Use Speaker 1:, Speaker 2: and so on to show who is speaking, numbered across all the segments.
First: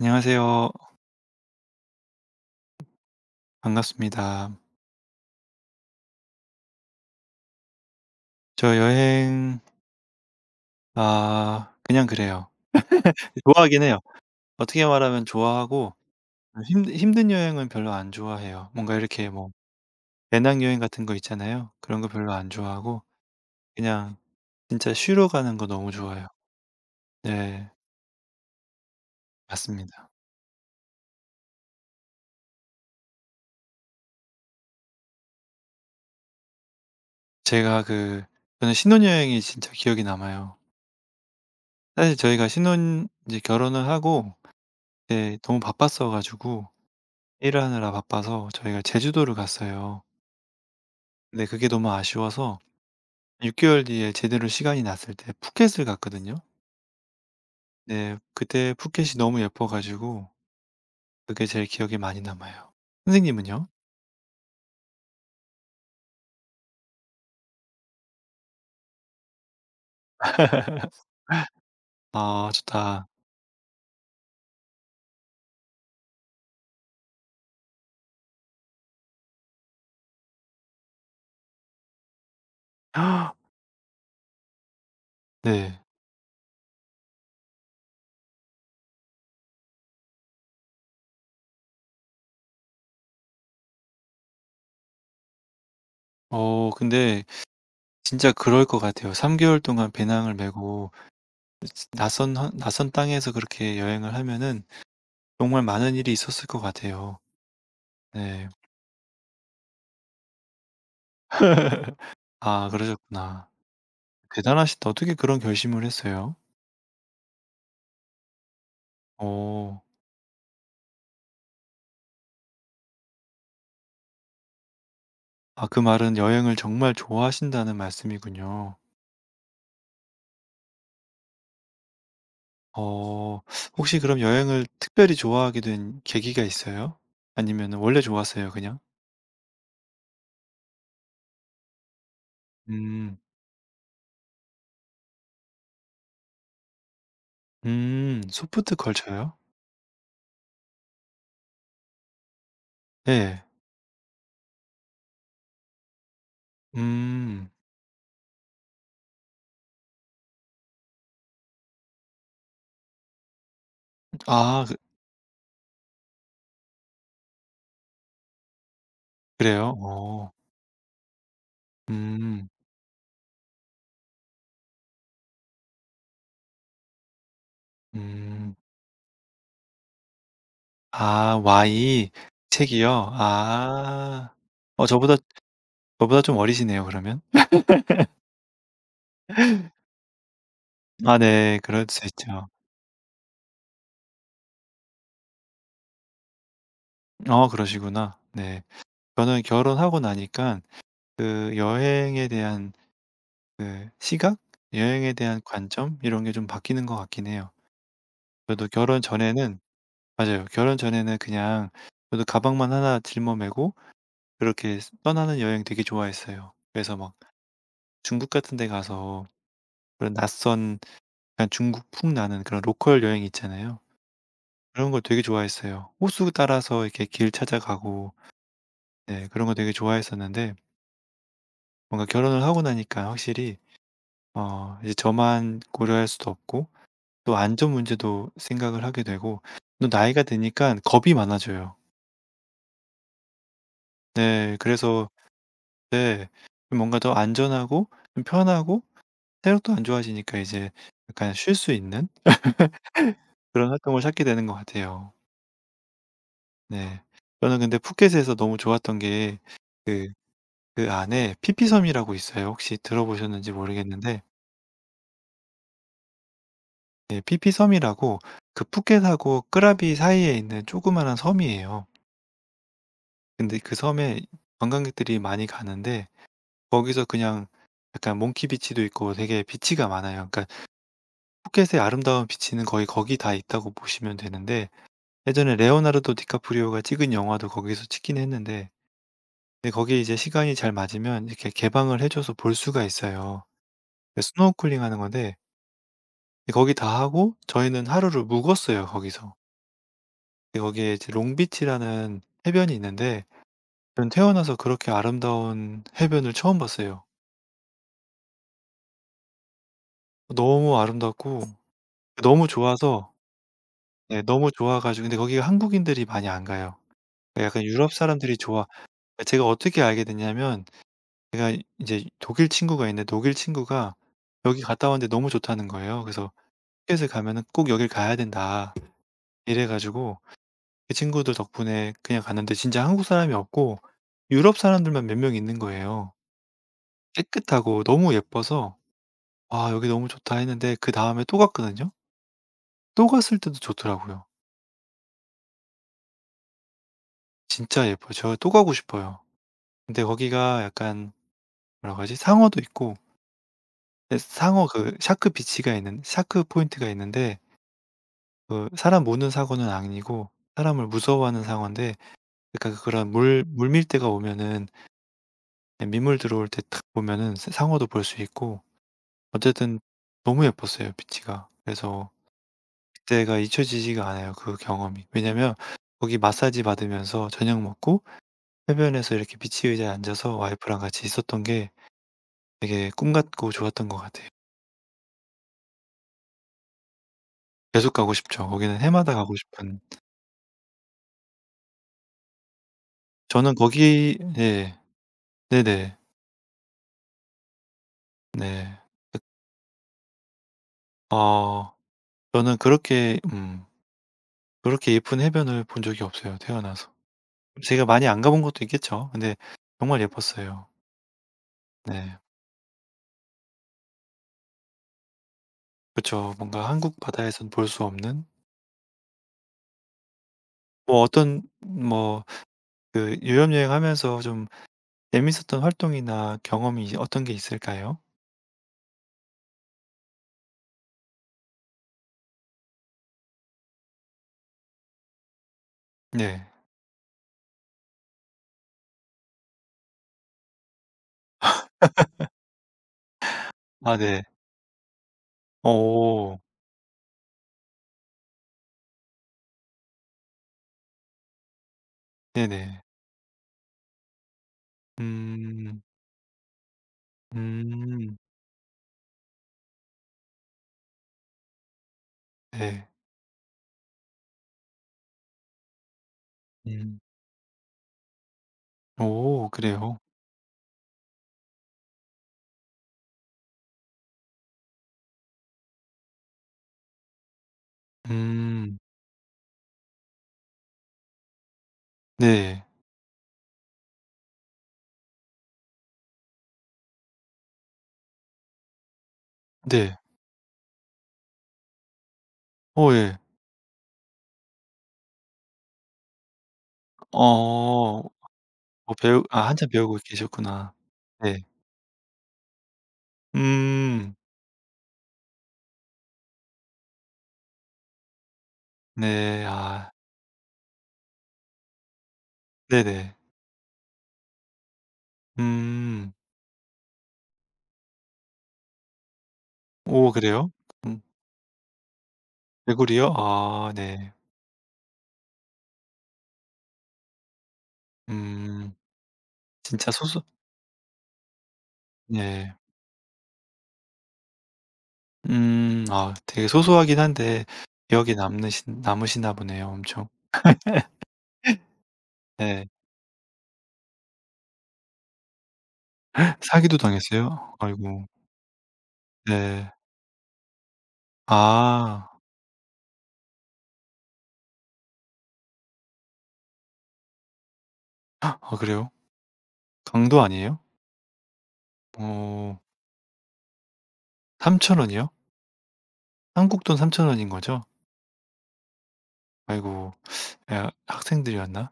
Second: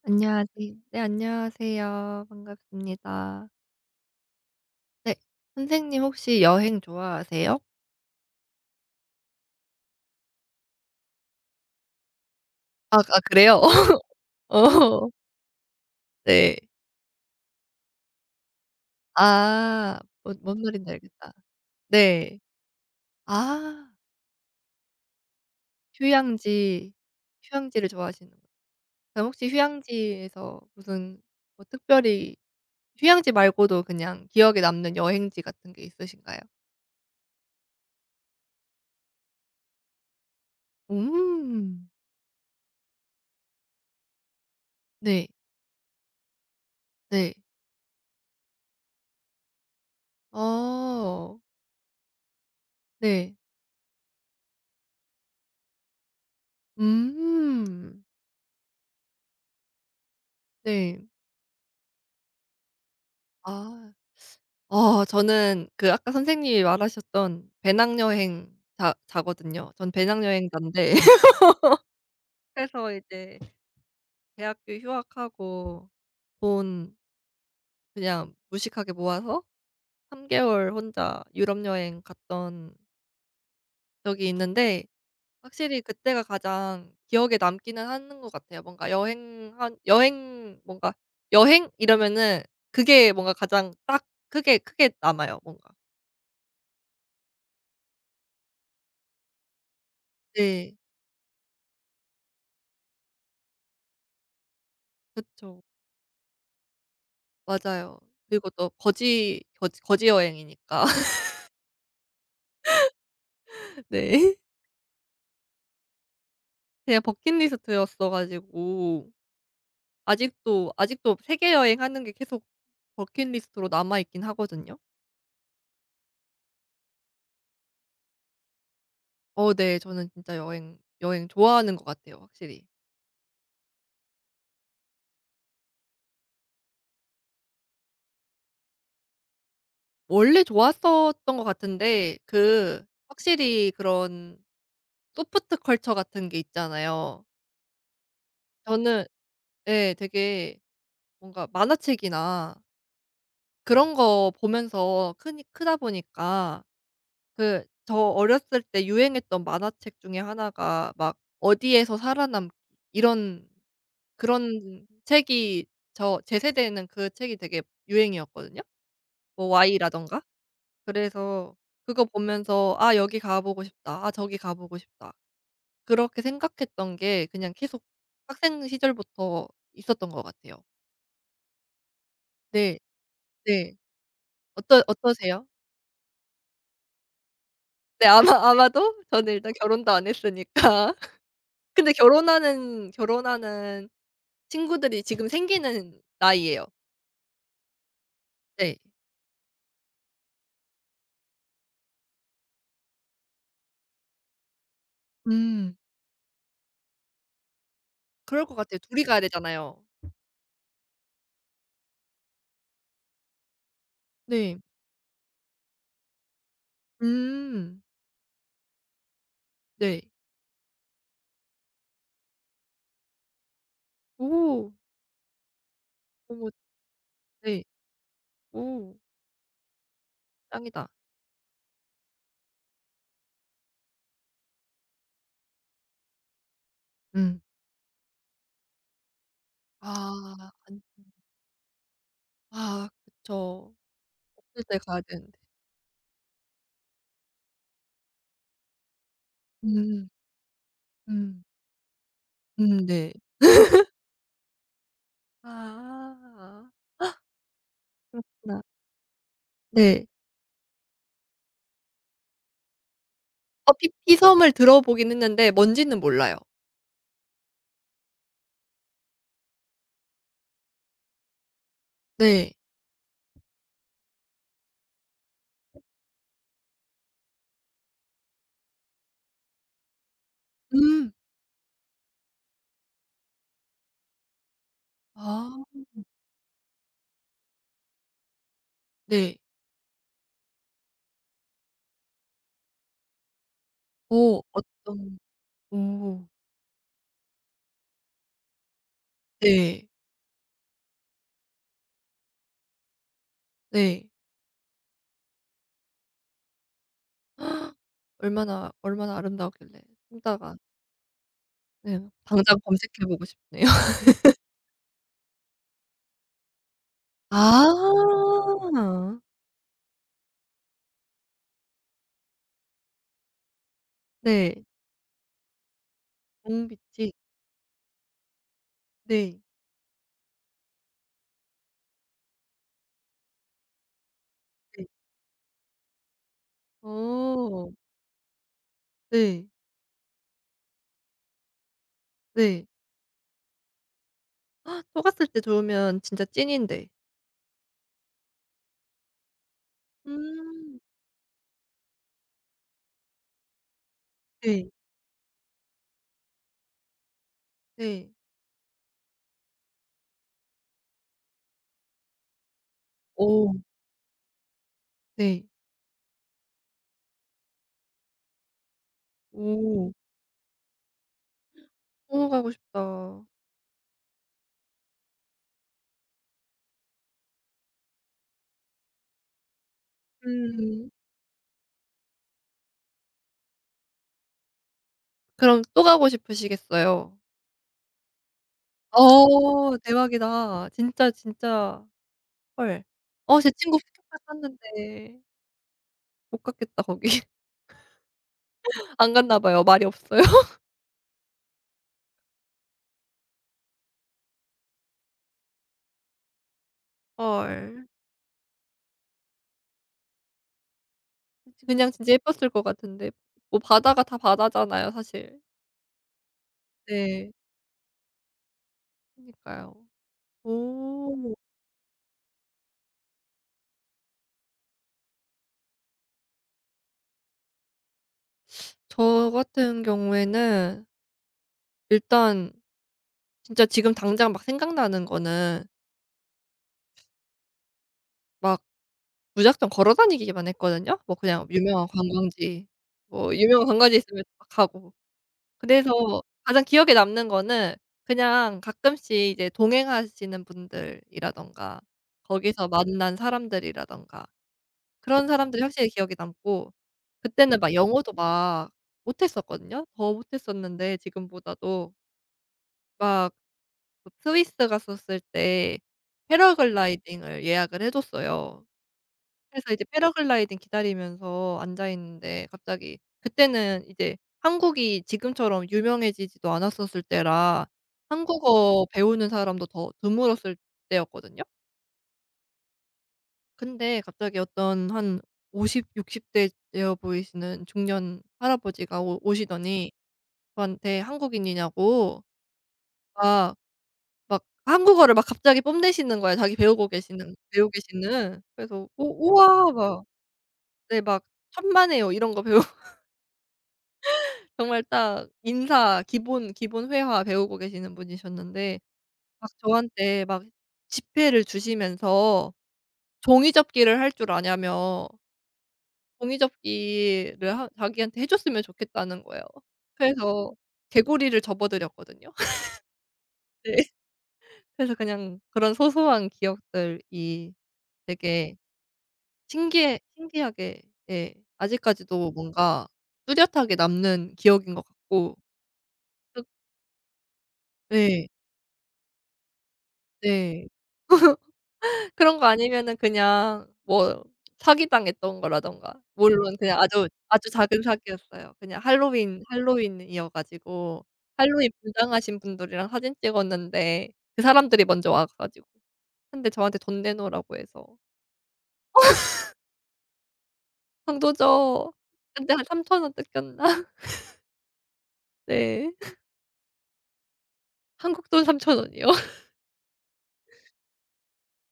Speaker 1: 안녕하세요.
Speaker 2: 안녕하세요. 네, 안녕하세요. 반갑습니다.
Speaker 1: 반갑습니다.
Speaker 2: 네. 선생님 혹시 여행 좋아하세요?
Speaker 1: 저 여행 아 그냥 그래요.
Speaker 2: 아, 그래요?
Speaker 1: 좋아하긴 해요. 어떻게
Speaker 2: 어,
Speaker 1: 말하면 좋아하고
Speaker 2: 네.
Speaker 1: 힘 힘든 여행은 별로 안 좋아해요. 뭔가 이렇게 뭐
Speaker 2: 아. 뭔
Speaker 1: 배낭여행
Speaker 2: 말인지
Speaker 1: 같은 거
Speaker 2: 알겠다.
Speaker 1: 있잖아요. 그런 거 별로
Speaker 2: 네.
Speaker 1: 안 좋아하고
Speaker 2: 아,
Speaker 1: 그냥 진짜 쉬러 가는 거 너무 좋아해요.
Speaker 2: 휴양지,
Speaker 1: 네.
Speaker 2: 휴양지를 좋아하시는 거예요. 그럼 혹시
Speaker 1: 맞습니다.
Speaker 2: 휴양지에서 무슨 뭐 특별히 휴양지 말고도 그냥 기억에 남는 여행지 같은 게 있으신가요?
Speaker 1: 제가 그 저는 신혼여행이 진짜 기억에 남아요.
Speaker 2: 음.
Speaker 1: 사실 저희가 신혼 이제 결혼을 하고
Speaker 2: 네.
Speaker 1: 이제 너무 바빴어 가지고
Speaker 2: 네.
Speaker 1: 일하느라 바빠서 저희가 제주도를 갔어요.
Speaker 2: 어.
Speaker 1: 네 그게 너무 아쉬워서
Speaker 2: 네.
Speaker 1: 6개월 개월 뒤에 제대로 시간이 났을 때 푸켓을 갔거든요.
Speaker 2: 음.
Speaker 1: 네 그때 푸켓이 너무 예뻐 가지고
Speaker 2: 네.
Speaker 1: 그게 제일 기억에 많이 남아요. 선생님은요?
Speaker 2: 아. 어, 저는 그 아까 선생님이 말하셨던 배낭여행자 자거든요 전 배낭여행자인데
Speaker 1: 아
Speaker 2: 그래서
Speaker 1: 좋다.
Speaker 2: 이제 대학교 휴학하고 돈 그냥 무식하게 모아서 3 개월 혼자 유럽 여행 갔던 적이 있는데
Speaker 1: 네.
Speaker 2: 확실히 그때가 가장 기억에 남기는 하는 것 같아요. 뭔가 여행 뭔가 여행 이러면은 그게 뭔가 가장 딱 크게 남아요 뭔가.
Speaker 1: 어 근데 진짜 그럴 것 같아요. 3개월 개월 동안 배낭을
Speaker 2: 네.
Speaker 1: 메고 낯선 땅에서 그렇게 여행을 하면은
Speaker 2: 그쵸.
Speaker 1: 정말 많은 일이 있었을 것 같아요.
Speaker 2: 맞아요.
Speaker 1: 네.
Speaker 2: 그리고 또 거지 여행이니까.
Speaker 1: 아 그러셨구나.
Speaker 2: 네.
Speaker 1: 대단하시다. 어떻게 그런 결심을 했어요?
Speaker 2: 그냥 버킷리스트였어 가지고
Speaker 1: 오
Speaker 2: 아직도 세계 여행하는 게 계속 버킷리스트로 남아 있긴 하거든요.
Speaker 1: 아 그 말은 여행을 정말 좋아하신다는 말씀이군요.
Speaker 2: 어, 네. 저는 진짜 여행 좋아하는 것 같아요 확실히.
Speaker 1: 어 혹시 그럼 여행을 특별히 좋아하게 된 계기가 있어요? 아니면 원래 좋았어요 그냥?
Speaker 2: 원래 좋았었던 것 같은데 그
Speaker 1: 음.
Speaker 2: 확실히 그런 소프트 컬처 같은 게 있잖아요.
Speaker 1: 음 소프트
Speaker 2: 저는
Speaker 1: 컬처요?
Speaker 2: 예 되게 뭔가 만화책이나
Speaker 1: 예.
Speaker 2: 그런 거 보면서 크니 크다 보니까
Speaker 1: 음.
Speaker 2: 그 저 어렸을 때 유행했던 만화책 중에 하나가 막 어디에서 살아남기 이런
Speaker 1: 아 그
Speaker 2: 그런 책이 저 제 세대에는 그 책이 되게 유행이었거든요. 뭐
Speaker 1: 그래요?
Speaker 2: y 라던가
Speaker 1: 어.
Speaker 2: 그래서 그거
Speaker 1: 음.
Speaker 2: 보면서 '아 여기 가 보고 싶다. 아 저기 가 보고 싶다.' 그렇게 생각했던 게 그냥 계속
Speaker 1: 음.
Speaker 2: 학생 시절부터 있었던 것 같아요.
Speaker 1: 아 Y
Speaker 2: 네.
Speaker 1: 책이요?
Speaker 2: 네.
Speaker 1: 아.
Speaker 2: 어떠
Speaker 1: 어 저보다
Speaker 2: 어떠세요?
Speaker 1: 저보다 좀 어리시네요 그러면.
Speaker 2: 네. 아마도 저는 일단 결혼도 안 했으니까.
Speaker 1: 아 네. 그럴
Speaker 2: 근데
Speaker 1: 수 있죠.
Speaker 2: 결혼하는 친구들이 지금 생기는 나이예요.
Speaker 1: 어 그러시구나. 네.
Speaker 2: 네.
Speaker 1: 저는 결혼하고 나니까 그 여행에 대한 그 시각, 여행에 대한
Speaker 2: 음.
Speaker 1: 관점 이런 게 좀 바뀌는 것 같긴 해요.
Speaker 2: 그럴 것
Speaker 1: 저도
Speaker 2: 같아요. 둘
Speaker 1: 결혼
Speaker 2: 이 가야
Speaker 1: 전에는
Speaker 2: 되잖아요.
Speaker 1: 맞아요. 결혼 전에는 그냥 저도 가방만 하나 짊어 메고
Speaker 2: 네.
Speaker 1: 그렇게 떠나는 여행 되게 좋아했어요. 그래서 막
Speaker 2: 음.
Speaker 1: 중국 같은 데 가서
Speaker 2: 네.
Speaker 1: 그런 낯선 약간 중국풍 나는 그런 로컬 여행 있잖아요.
Speaker 2: 오.
Speaker 1: 그런 걸 되게 좋아했어요. 호수
Speaker 2: 어머
Speaker 1: 따라서 이렇게 길
Speaker 2: 네.
Speaker 1: 찾아가고
Speaker 2: 오.
Speaker 1: 네 그런 거 되게 좋아했었는데
Speaker 2: 짱이다.
Speaker 1: 뭔가 결혼을 하고 나니까 확실히 어 이제 저만 고려할 수도 없고 또
Speaker 2: 음.
Speaker 1: 안전 문제도 생각을 하게 되고 또
Speaker 2: 아
Speaker 1: 나이가 드니까
Speaker 2: 안
Speaker 1: 겁이 많아져요.
Speaker 2: 아 그쵸.
Speaker 1: 네.
Speaker 2: 없을 때 가야
Speaker 1: 그래서
Speaker 2: 되는데.
Speaker 1: 네. 좀 뭔가 더 안전하고 좀 편하고 체력도 안
Speaker 2: 음.
Speaker 1: 좋아지니까 이제 약간
Speaker 2: 음.
Speaker 1: 쉴 수 있는
Speaker 2: 음, 네.
Speaker 1: 그런 활동을 찾게 되는 것 같아요.
Speaker 2: 아.
Speaker 1: 네. 저는 근데 푸켓에서 너무
Speaker 2: 그렇구나.
Speaker 1: 좋았던 게
Speaker 2: 네.
Speaker 1: 그 그 안에 피피섬이라고 있어요. 혹시 들어보셨는지
Speaker 2: 어피
Speaker 1: 모르겠는데
Speaker 2: 피섬을 들어보긴 했는데 뭔지는 몰라요.
Speaker 1: 예 피피섬이라고 그 푸켓하고 끄라비 사이에 있는 조그마한 섬이에요.
Speaker 2: 네.
Speaker 1: 근데 그 섬에 관광객들이 많이 가는데 거기서 그냥 약간 몽키비치도 있고 되게 비치가 많아요. 그러니까
Speaker 2: 음.
Speaker 1: 푸켓의 아름다운 비치는 거의 거기 다 있다고 보시면 되는데 예전에
Speaker 2: 아.
Speaker 1: 레오나르도 디카프리오가 찍은 영화도 거기서 찍긴 했는데
Speaker 2: 네.
Speaker 1: 근데 거기에 이제 시간이 잘 맞으면 이렇게 개방을 해 줘서 볼 수가 있어요. 그
Speaker 2: 어
Speaker 1: 스노클링 우 하는
Speaker 2: 어떤
Speaker 1: 건데
Speaker 2: 오.
Speaker 1: 거기 다 하고 저희는 하루를 묵었어요, 거기서.
Speaker 2: 네.
Speaker 1: 근데 거기에 이제 롱비치라는 해변이 있는데
Speaker 2: 네.
Speaker 1: 저는 태어나서 그렇게 아름다운 해변을 처음 봤어요.
Speaker 2: 얼마나, 얼마나 아름다웠길래 찾다가
Speaker 1: 너무 아름답고
Speaker 2: 네,
Speaker 1: 너무
Speaker 2: 당장 검색해
Speaker 1: 좋아서
Speaker 2: 보고 싶네요.
Speaker 1: 네 너무 좋아 가지고 근데 거기 가 한국인들이 많이 안 가요.
Speaker 2: 아.
Speaker 1: 그러니까 약간 유럽 사람들이 좋아 그러니까 제가 어떻게 알게 됐냐면 제가 인제 독일 친구가 있는데 독일 친구가 "여기
Speaker 2: 네.
Speaker 1: 갔다 왔는데 너무 좋다."는 거예요. 그래서 "티켓을
Speaker 2: 종비치.
Speaker 1: 가면은 꼭 여길 가야 된다."
Speaker 2: 네.
Speaker 1: 이래 가지고 그 친구들 덕분에 그냥 갔는데 진짜 한국 사람이 없고 유럽
Speaker 2: 네.
Speaker 1: 사람들만 몇 명 있는 거예요.
Speaker 2: 어.
Speaker 1: 깨끗하고 너무 예뻐서
Speaker 2: 네.
Speaker 1: '아 여기 너무 좋다.' 했는데 그다음에 또 갔거든요.
Speaker 2: 네.
Speaker 1: 또 갔을 때도 좋더라고요.
Speaker 2: 아, 또 갔을 때 좋으면 진짜 찐인데.
Speaker 1: 진짜 예뻐요. 저 또 가고 싶어요. 근데 거기가
Speaker 2: 음.
Speaker 1: 약간 여러 가지 상어도 있고 근데 상어
Speaker 2: 네.
Speaker 1: 그 샤크 비치가 있는 샤크 포인트가 있는데
Speaker 2: 네.
Speaker 1: 그 사람 모는 상어는 아니고 사람을 무서워하는 상어인데 그러니까 그런 물
Speaker 2: 오
Speaker 1: 물밀대가 오면은
Speaker 2: 네.
Speaker 1: 예 민물 들어올 때 탁 보면은 사 상어도 볼 수 있고 어쨌든
Speaker 2: 오.
Speaker 1: 너무 예뻤어요 비치가. 그래서
Speaker 2: 또 가고 싶다.
Speaker 1: 그때가 잊혀지지가 않아요 그 경험이. 왜냐면 거기 마사지 받으면서 저녁 먹고 해변에서 이렇게 비치 의자에 앉아서 와이프랑
Speaker 2: 음.
Speaker 1: 같이 있었던 게 되게 꿈 같고 좋았던 것 같아요.
Speaker 2: 그럼 또 가고 싶으시겠어요?
Speaker 1: 계속 가고 싶죠. 거기는 해마다 가고
Speaker 2: 어,
Speaker 1: 싶은
Speaker 2: 대박이다. 진짜, 진짜. 헐. 어, 제
Speaker 1: 저는
Speaker 2: 친구
Speaker 1: 거기
Speaker 2: 스키장
Speaker 1: 예.
Speaker 2: 갔는데
Speaker 1: 네네.
Speaker 2: 못 갔겠다 거기.
Speaker 1: 네.
Speaker 2: 안
Speaker 1: 그
Speaker 2: 갔나 봐요. 말이 없어요.
Speaker 1: 어 저는 그렇게 그렇게 예쁜 해변을 본 적이 없어요 태어나서. 제가
Speaker 2: 헐.
Speaker 1: 많이 안 가본 것도 있겠죠. 근데 정말 예뻤어요.
Speaker 2: 그냥 진짜
Speaker 1: 네.
Speaker 2: 예뻤을 것 같은데 뭐 바다가 다 바다잖아요 사실.
Speaker 1: 그쵸. 뭔가 한국
Speaker 2: 네.
Speaker 1: 바다에선 볼 수 없는
Speaker 2: 그니까요.
Speaker 1: 뭐
Speaker 2: 오.
Speaker 1: 어떤 뭐 그 유럽 여행하면서 좀 재밌었던 활동이나 경험이 어떤 게 있을까요?
Speaker 2: 저 같은 경우에는 일단 진짜 지금 당장 막 생각나는 거는
Speaker 1: 네.
Speaker 2: 막 무작정 걸어 다니기만 했거든요. 뭐 그냥 유명한 관광지 뭐 유명한
Speaker 1: 아
Speaker 2: 관광지
Speaker 1: 네.
Speaker 2: 있으면 막 가고. 그래서
Speaker 1: 어.
Speaker 2: 가장 기억에 남는 거는 그냥 가끔씩 이제 동행하시는 분들이라든가 거기서
Speaker 1: 네네.
Speaker 2: 만난 사람들이라든가 그런 사람들이
Speaker 1: 음.
Speaker 2: 확실히 기억에 남고 그때는 막 영어도
Speaker 1: 음.
Speaker 2: 막 못했었거든요. 더 못했었는데 지금보다도
Speaker 1: 네.
Speaker 2: 막그 스위스 갔었을 때
Speaker 1: 음.
Speaker 2: 패러글라이딩을 예약을 해 줬어요.
Speaker 1: 오
Speaker 2: 그래서 이제
Speaker 1: 그래요?
Speaker 2: 패러글라이딩 기다리면서 앉아 있는데 갑자기 그때는 이제 한국이 지금처럼 유명해지지도 않았었을 때라
Speaker 1: 음.
Speaker 2: 한국어 배우는 사람도 더 드물었을 때였거든요.
Speaker 1: 네.
Speaker 2: 근데 갑자기 어떤 한 50, 60대 되어 보이시는 중년 할아버지가 오 오시더니
Speaker 1: 네.
Speaker 2: 저한테 한국인이냐고
Speaker 1: 어 예.
Speaker 2: 막 막 한국어를 막 갑자기 뽐내시는 거예요, 자기 배우고 계시는 배우고
Speaker 1: 어
Speaker 2: 계시는. 그래서
Speaker 1: 뭐 배우
Speaker 2: "오
Speaker 1: 아 한참
Speaker 2: 우와."
Speaker 1: 배우고
Speaker 2: 막
Speaker 1: 계셨구나.
Speaker 2: 네 막
Speaker 1: 네.
Speaker 2: "천만에요." 이런 거 배우
Speaker 1: 음.
Speaker 2: 정말 딱 인사 기본 회화 배우고 계시는 분이셨는데
Speaker 1: 네.
Speaker 2: 막
Speaker 1: 아
Speaker 2: 저한테 막 지폐를 주시면서
Speaker 1: 네네.
Speaker 2: 종이 접기를 할 줄 아냐며
Speaker 1: 음.
Speaker 2: 종이 접기를 하 자기한테 해 줬으면 좋겠다는 거예요.
Speaker 1: 오 그래요?
Speaker 2: 그래서
Speaker 1: 음.
Speaker 2: 개구리를 접어드렸거든요.
Speaker 1: 개구리요? 아
Speaker 2: 네.
Speaker 1: 네.
Speaker 2: 그래서 그냥 그런 소소한 기억들이 되게
Speaker 1: 음. 진짜
Speaker 2: 신기해
Speaker 1: 소소
Speaker 2: 신기하게 예 아직까지도
Speaker 1: 네.
Speaker 2: 뭔가 뚜렷하게 남는 기억인 것 같고
Speaker 1: 음. 아
Speaker 2: 그
Speaker 1: 되게 소소하긴 한데 기억에
Speaker 2: 네.
Speaker 1: 남으신 남으시나 보네요 엄청.
Speaker 2: 네. 그런 거
Speaker 1: 네.
Speaker 2: 아니면은 그냥 뭐 사기당했던 거라든가. 물론
Speaker 1: 사기도
Speaker 2: 그냥 아주
Speaker 1: 당했어요?
Speaker 2: 아주 작은
Speaker 1: 아이고.
Speaker 2: 사기였어요. 그냥 할로윈
Speaker 1: 네.
Speaker 2: 할로윈이어 가지고 할로윈
Speaker 1: 아.
Speaker 2: 분장하신 분들이랑 사진 찍었는데 그 사람들이 먼저 와 가지고 근데 저한테 돈 내놓으라고 해서
Speaker 1: 아 그래요? 강도 아니에요?
Speaker 2: "강도죠." 근데
Speaker 1: 어.
Speaker 2: 한 3,000원 뜯겼나?
Speaker 1: 삼천 원이요?
Speaker 2: 네.
Speaker 1: 한국 돈 3,000원 원인 거죠?
Speaker 2: 한국 돈 3,000 원이요.
Speaker 1: 아이고. 야 학생들이었나?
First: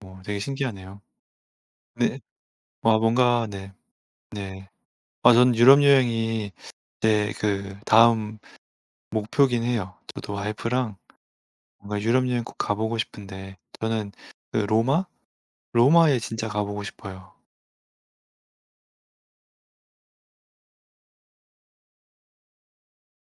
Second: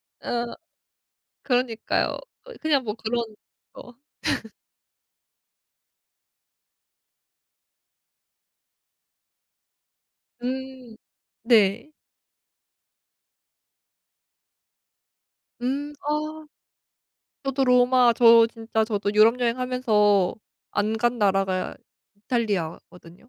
Speaker 1: 뭐 되게
Speaker 2: 어,
Speaker 1: 신기하네요.
Speaker 2: 그러니까요.
Speaker 1: 네.
Speaker 2: 그 그냥 뭐
Speaker 1: 와
Speaker 2: 그런
Speaker 1: 뭔가 네.
Speaker 2: 거.
Speaker 1: 네. 아 저는 유럽 여행이 제 그 다음 목표긴 해요. 저도 와이프랑
Speaker 2: 음. 네.
Speaker 1: 뭔가 유럽 여행 꼭 가 보고 싶은데 저는 그 로마?
Speaker 2: 음.
Speaker 1: 로마에
Speaker 2: 아
Speaker 1: 진짜 가 보고 싶어요.
Speaker 2: 저도 로마 저 진짜 저도 유럽 여행하면서 안 간 나라가 이탈리아거든요.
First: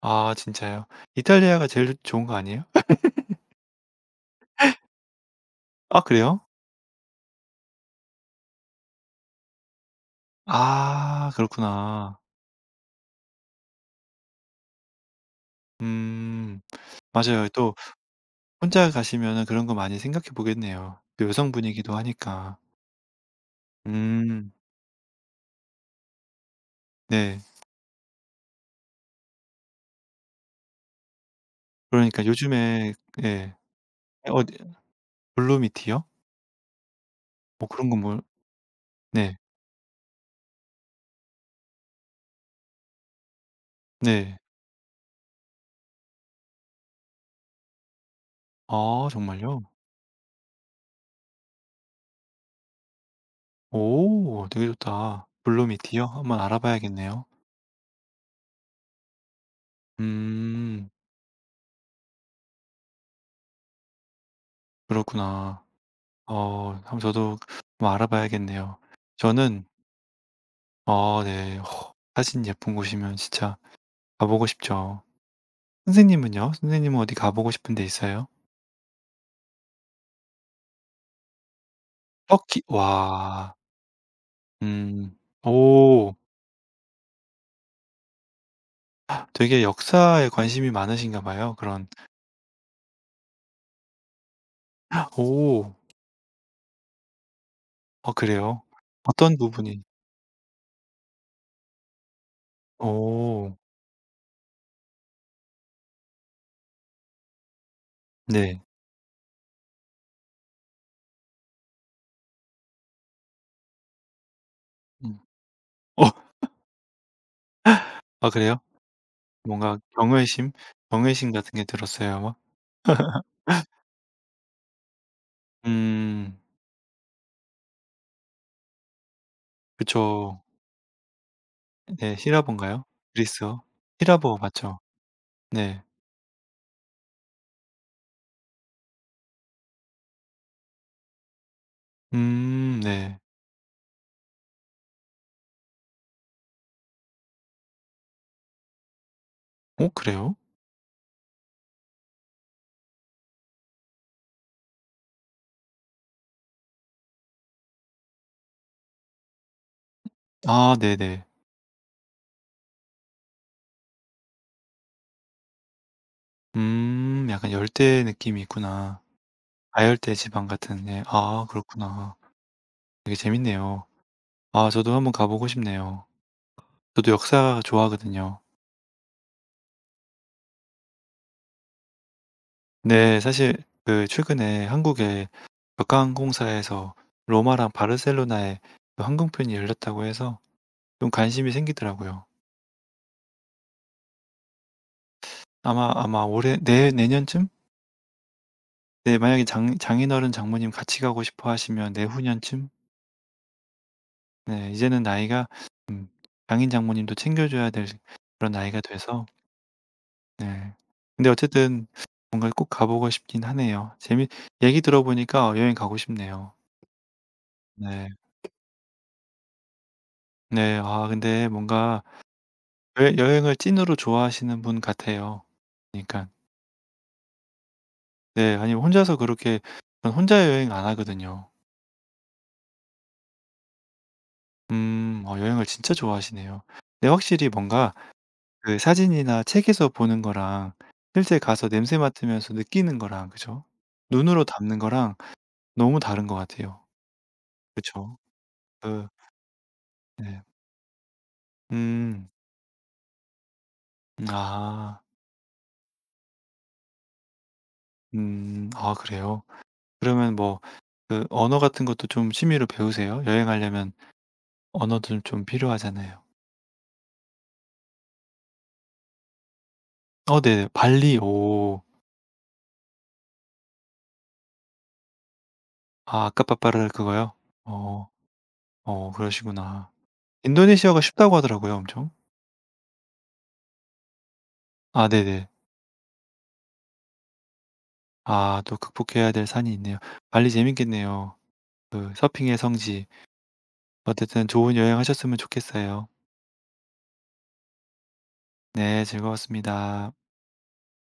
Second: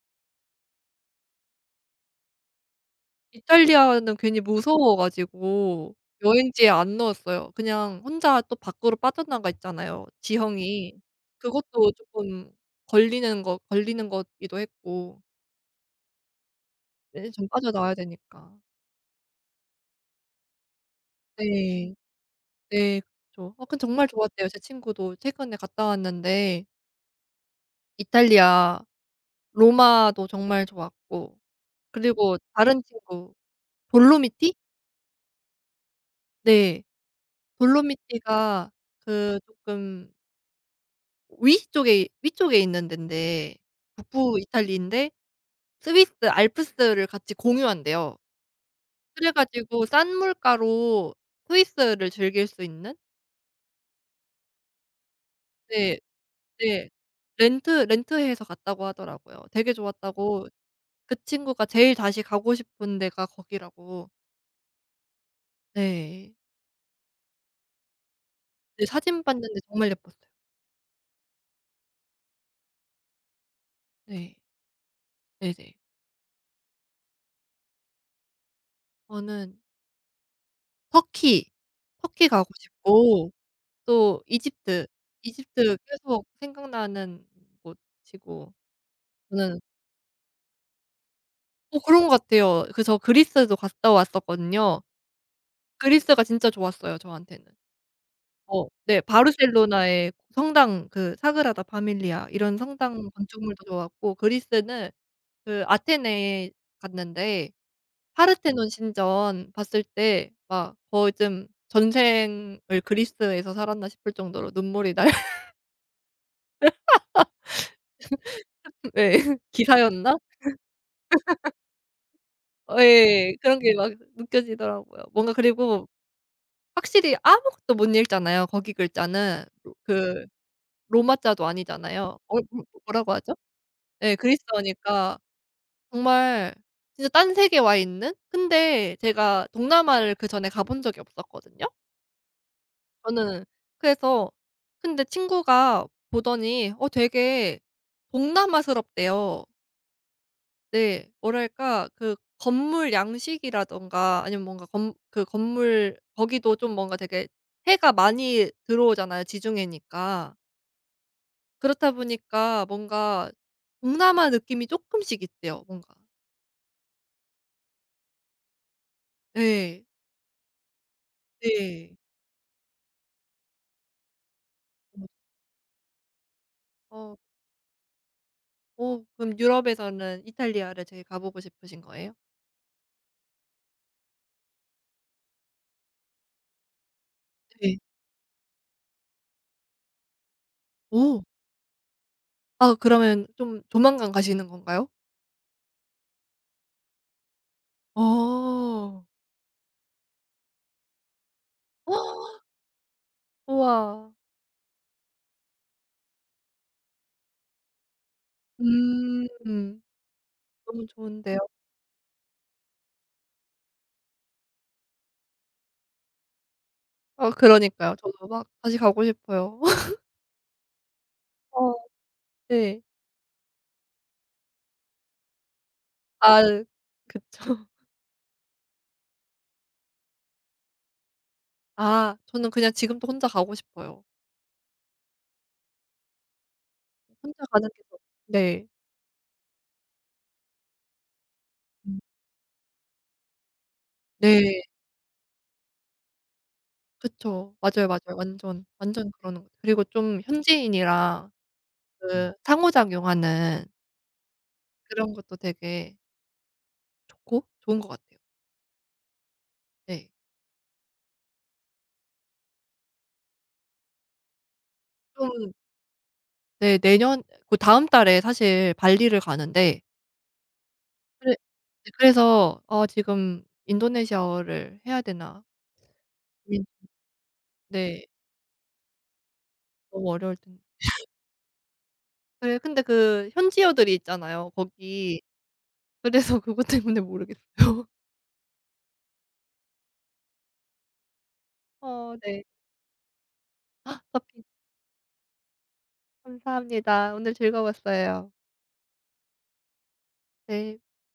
Speaker 1: 아 진짜요? 이탈리아가 제일 좋은 거 아니에요?
Speaker 2: 이탈리아는 괜히 무서워 가지고
Speaker 1: 아 그래요?
Speaker 2: 여행지에 안 넣었어요. 그냥 혼자 또 밖으로 빠져나가 있잖아요, 지형이.
Speaker 1: 아
Speaker 2: 그것도
Speaker 1: 그렇구나.
Speaker 2: 쪼끔 걸리는 거 걸리는 거기도 했고.
Speaker 1: 음.
Speaker 2: 네,
Speaker 1: 맞아요.
Speaker 2: 좀
Speaker 1: 또
Speaker 2: 빠져나와야 되니까.
Speaker 1: 혼자 가시면은 그런 거 많이 생각해 보겠네요. 또
Speaker 2: 네.
Speaker 1: 여성분이기도 하니까.
Speaker 2: 네 그쵸. 아 근데 정말 좋았대요.
Speaker 1: 음.
Speaker 2: 제 친구도 최근에 갔다 왔는데
Speaker 1: 네.
Speaker 2: 이탈리아 로마도 정말 좋았고
Speaker 1: 그러니까
Speaker 2: 그리고 다른
Speaker 1: 요즘에
Speaker 2: 친구
Speaker 1: 예. 어 어,
Speaker 2: 돌로미티?
Speaker 1: 블루미티요?
Speaker 2: 네.
Speaker 1: 어 그런 건 뭘
Speaker 2: 돌로미티가
Speaker 1: 네.
Speaker 2: 그 쪼끔 위쪽에 있는 덴데
Speaker 1: 네.
Speaker 2: 북부 이탈리인데 스위스 알프스를 같이 공유한대요.
Speaker 1: 아
Speaker 2: 그래
Speaker 1: 정말요?
Speaker 2: 가지고 싼 물가로 스위스를 즐길 수 있는
Speaker 1: 오 되게 좋다.
Speaker 2: 네.
Speaker 1: 블루미티요? 한번
Speaker 2: 네.
Speaker 1: 알아봐야겠네요.
Speaker 2: 렌트 렌트해서 갔다고 하더라고요. 되게 좋았다고
Speaker 1: 음.
Speaker 2: 그 친구가 제일 다시 가고 싶은 데가 거기라고.
Speaker 1: 그렇구나.
Speaker 2: 네.
Speaker 1: 어 한번 저도 뭐 알아봐야겠네요.
Speaker 2: 네 사진 봤는데
Speaker 1: 저는
Speaker 2: 정말 예뻤어요.
Speaker 1: 어 네. 사진 예쁜 곳이면 진짜 가
Speaker 2: 네.
Speaker 1: 보고 싶죠.
Speaker 2: 네네.
Speaker 1: 선생님은요? 선생님은 어디 가 보고 싶은 데 있어요?
Speaker 2: 저는 터키, 터키 가고
Speaker 1: 터키.
Speaker 2: 싶고
Speaker 1: 와.
Speaker 2: 또 이집트,
Speaker 1: 음.
Speaker 2: 이집트
Speaker 1: 오.
Speaker 2: 계속 생각나는 곳이고 저는
Speaker 1: 되게 역사에 관심이 많으신가 봐요.
Speaker 2: 어
Speaker 1: 그런
Speaker 2: 그런 것 같아요. 그 저 그리스도 갔다 왔었거든요.
Speaker 1: 오.
Speaker 2: 그리스가 진짜 좋았어요 저한테는.
Speaker 1: 어 그래요?
Speaker 2: 어, 네
Speaker 1: 어떤 부분이
Speaker 2: 바르셀로나의 성당 그 사그라다 파밀리아 이런 성당
Speaker 1: 오오
Speaker 2: 건축물도 좋았고 그리스는 그 아테네에 갔는데
Speaker 1: 네.
Speaker 2: 파르테논 신전 봤을 때 막 거의 좀 전생을 그리스에서 살았나 싶을 정도로 눈물이 날
Speaker 1: 음. 어 아 그래요?
Speaker 2: 예.
Speaker 1: 뭔가
Speaker 2: 기사였나?
Speaker 1: 경외심? 경외심 같은 게 들었어요 막?
Speaker 2: 어 예. 그런 게 막 느껴지더라고요. 뭔가 그리고
Speaker 1: 음.
Speaker 2: 확실히 아무것도 못 읽잖아요. 거기 글자는 로 그
Speaker 1: 그쵸.
Speaker 2: 로마자도
Speaker 1: 네.
Speaker 2: 아니잖아요. 어 뭐
Speaker 1: 히라본가요?
Speaker 2: 뭐라고 하죠?
Speaker 1: 그리스어?
Speaker 2: 예.
Speaker 1: 히라보 맞죠?
Speaker 2: 그리스어니까
Speaker 1: 네.
Speaker 2: 정말 진짜 딴 세계 와 있는? 근데 제가 동남아를 그전에 가본 적이 없었거든요.
Speaker 1: 네.
Speaker 2: 저는 그래서 근데 친구가 보더니 어 되게 동남아스럽대요.
Speaker 1: 어 그래요?
Speaker 2: 네. 뭐랄까 그 건물 양식이라든가 아니면 뭔가 건 그 건물 거기도 좀 뭔가 되게 해가 많이 들어오잖아요 지중해니까.
Speaker 1: 아 네네.
Speaker 2: 그렇다 보니까 뭔가 동남아 느낌이 쪼끔씩 있대요 뭔가.
Speaker 1: 약간 열대 느낌이 있구나.
Speaker 2: 예.
Speaker 1: 아열대 지방 같은 예. 아
Speaker 2: 네.
Speaker 1: 그렇구나. 되게 재밌네요. 아 저도 한번 가 보고 싶네요. 저도
Speaker 2: 어.
Speaker 1: 역사 좋아하거든요.
Speaker 2: 어 그럼 유럽에서는 이탈리아를 제일 가 보고 싶으신 거예요?
Speaker 1: 네 사실 그 최근에 한국의 벽화항공사에서 로마랑
Speaker 2: 네.
Speaker 1: 바르셀로나에 그 항공편이 열렸다고 해서 좀
Speaker 2: 오.
Speaker 1: 관심이 생기더라고요.
Speaker 2: 아 그러면 좀 조만간 가시는 건가요?
Speaker 1: 아마 올해 내 내년쯤?
Speaker 2: 어.
Speaker 1: 네 만약에 장 장인어른 장모님 같이 가고 싶어 하시면 내후년쯤?
Speaker 2: 우와.
Speaker 1: 네 이제는 나이가 음 장인 장모님도 챙겨 줘야 될 그런 나이가 돼서
Speaker 2: 음.
Speaker 1: 네.
Speaker 2: 너무
Speaker 1: 근데
Speaker 2: 좋은데요.
Speaker 1: 어쨌든 뭔가 꼭 가 보고 싶긴 하네요. 재미 얘기 들어 보니까 여행 가고 싶네요.
Speaker 2: 어 그러니까요.
Speaker 1: 네.
Speaker 2: 저도 막 다시 가고 싶어요.
Speaker 1: 네. 아 근데
Speaker 2: 어,
Speaker 1: 뭔가
Speaker 2: 네.
Speaker 1: 여 여행을 찐으로 좋아하시는 분 같아요. 그니까 러
Speaker 2: 아 그쵸.
Speaker 1: 네. 아니 혼자서 그렇게 전 혼자 여행 안 하거든요.
Speaker 2: 아 저는 그냥 지금도 혼자 가고 싶어요.
Speaker 1: 음. 어 여행을 진짜 좋아하시네요. 근데
Speaker 2: 혼자
Speaker 1: 확실히
Speaker 2: 가는 게
Speaker 1: 뭔가
Speaker 2: 더 네.
Speaker 1: 그 사진이나 책에서 보는 거랑 실제 가서 냄새
Speaker 2: 음.
Speaker 1: 맡으면서 느끼는 거랑 그죠? 눈으로
Speaker 2: 네.
Speaker 1: 담는 거랑 너무 다른 것 같아요.
Speaker 2: 그쵸. 맞아요, 맞아요.
Speaker 1: 그쵸?
Speaker 2: 완전,
Speaker 1: 그
Speaker 2: 완전 그러는 것 같아요. 그리고 좀
Speaker 1: 네.
Speaker 2: 현지인이랑
Speaker 1: 음.
Speaker 2: 그 상호작용하는
Speaker 1: 아.
Speaker 2: 그런 것도 되게 좋고 좋은 것 같아요.
Speaker 1: 음. 아 그래요?
Speaker 2: 네.
Speaker 1: 그러면 뭐 그 언어 같은 것도 좀 취미로 배우세요? 여행하려면? 언어들 좀
Speaker 2: 좀
Speaker 1: 필요하잖아요.
Speaker 2: 네 내년 그다음 달에 사실 발리를 가는데
Speaker 1: 어 네. 발리
Speaker 2: 그래
Speaker 1: 오.
Speaker 2: 네 그래서 어 지금 '인도네시아어를 해야 되나?'
Speaker 1: 아
Speaker 2: 고민
Speaker 1: 아까빠빠르 그거요?
Speaker 2: 네.
Speaker 1: 어. 어 그러시구나.
Speaker 2: 너무 어려울 텐데.
Speaker 1: 인도네시아가 쉽다고 하더라고요 엄청.
Speaker 2: 그래 근데 그 현지어들이 있잖아요
Speaker 1: 아
Speaker 2: 거기.
Speaker 1: 네네.
Speaker 2: 그래서 그것 때문에 모르겠어요.
Speaker 1: 아 또 극복해야 될 산이 있네요. 발리 재밌겠네요. 그
Speaker 2: 어, 네.
Speaker 1: 서핑의 성지.
Speaker 2: 커피
Speaker 1: 어쨌든 좋은 여행하셨으면 좋겠어요.
Speaker 2: 감사합니다. 오늘 즐거웠어요.
Speaker 1: 네. 즐거웠습니다.
Speaker 2: 네.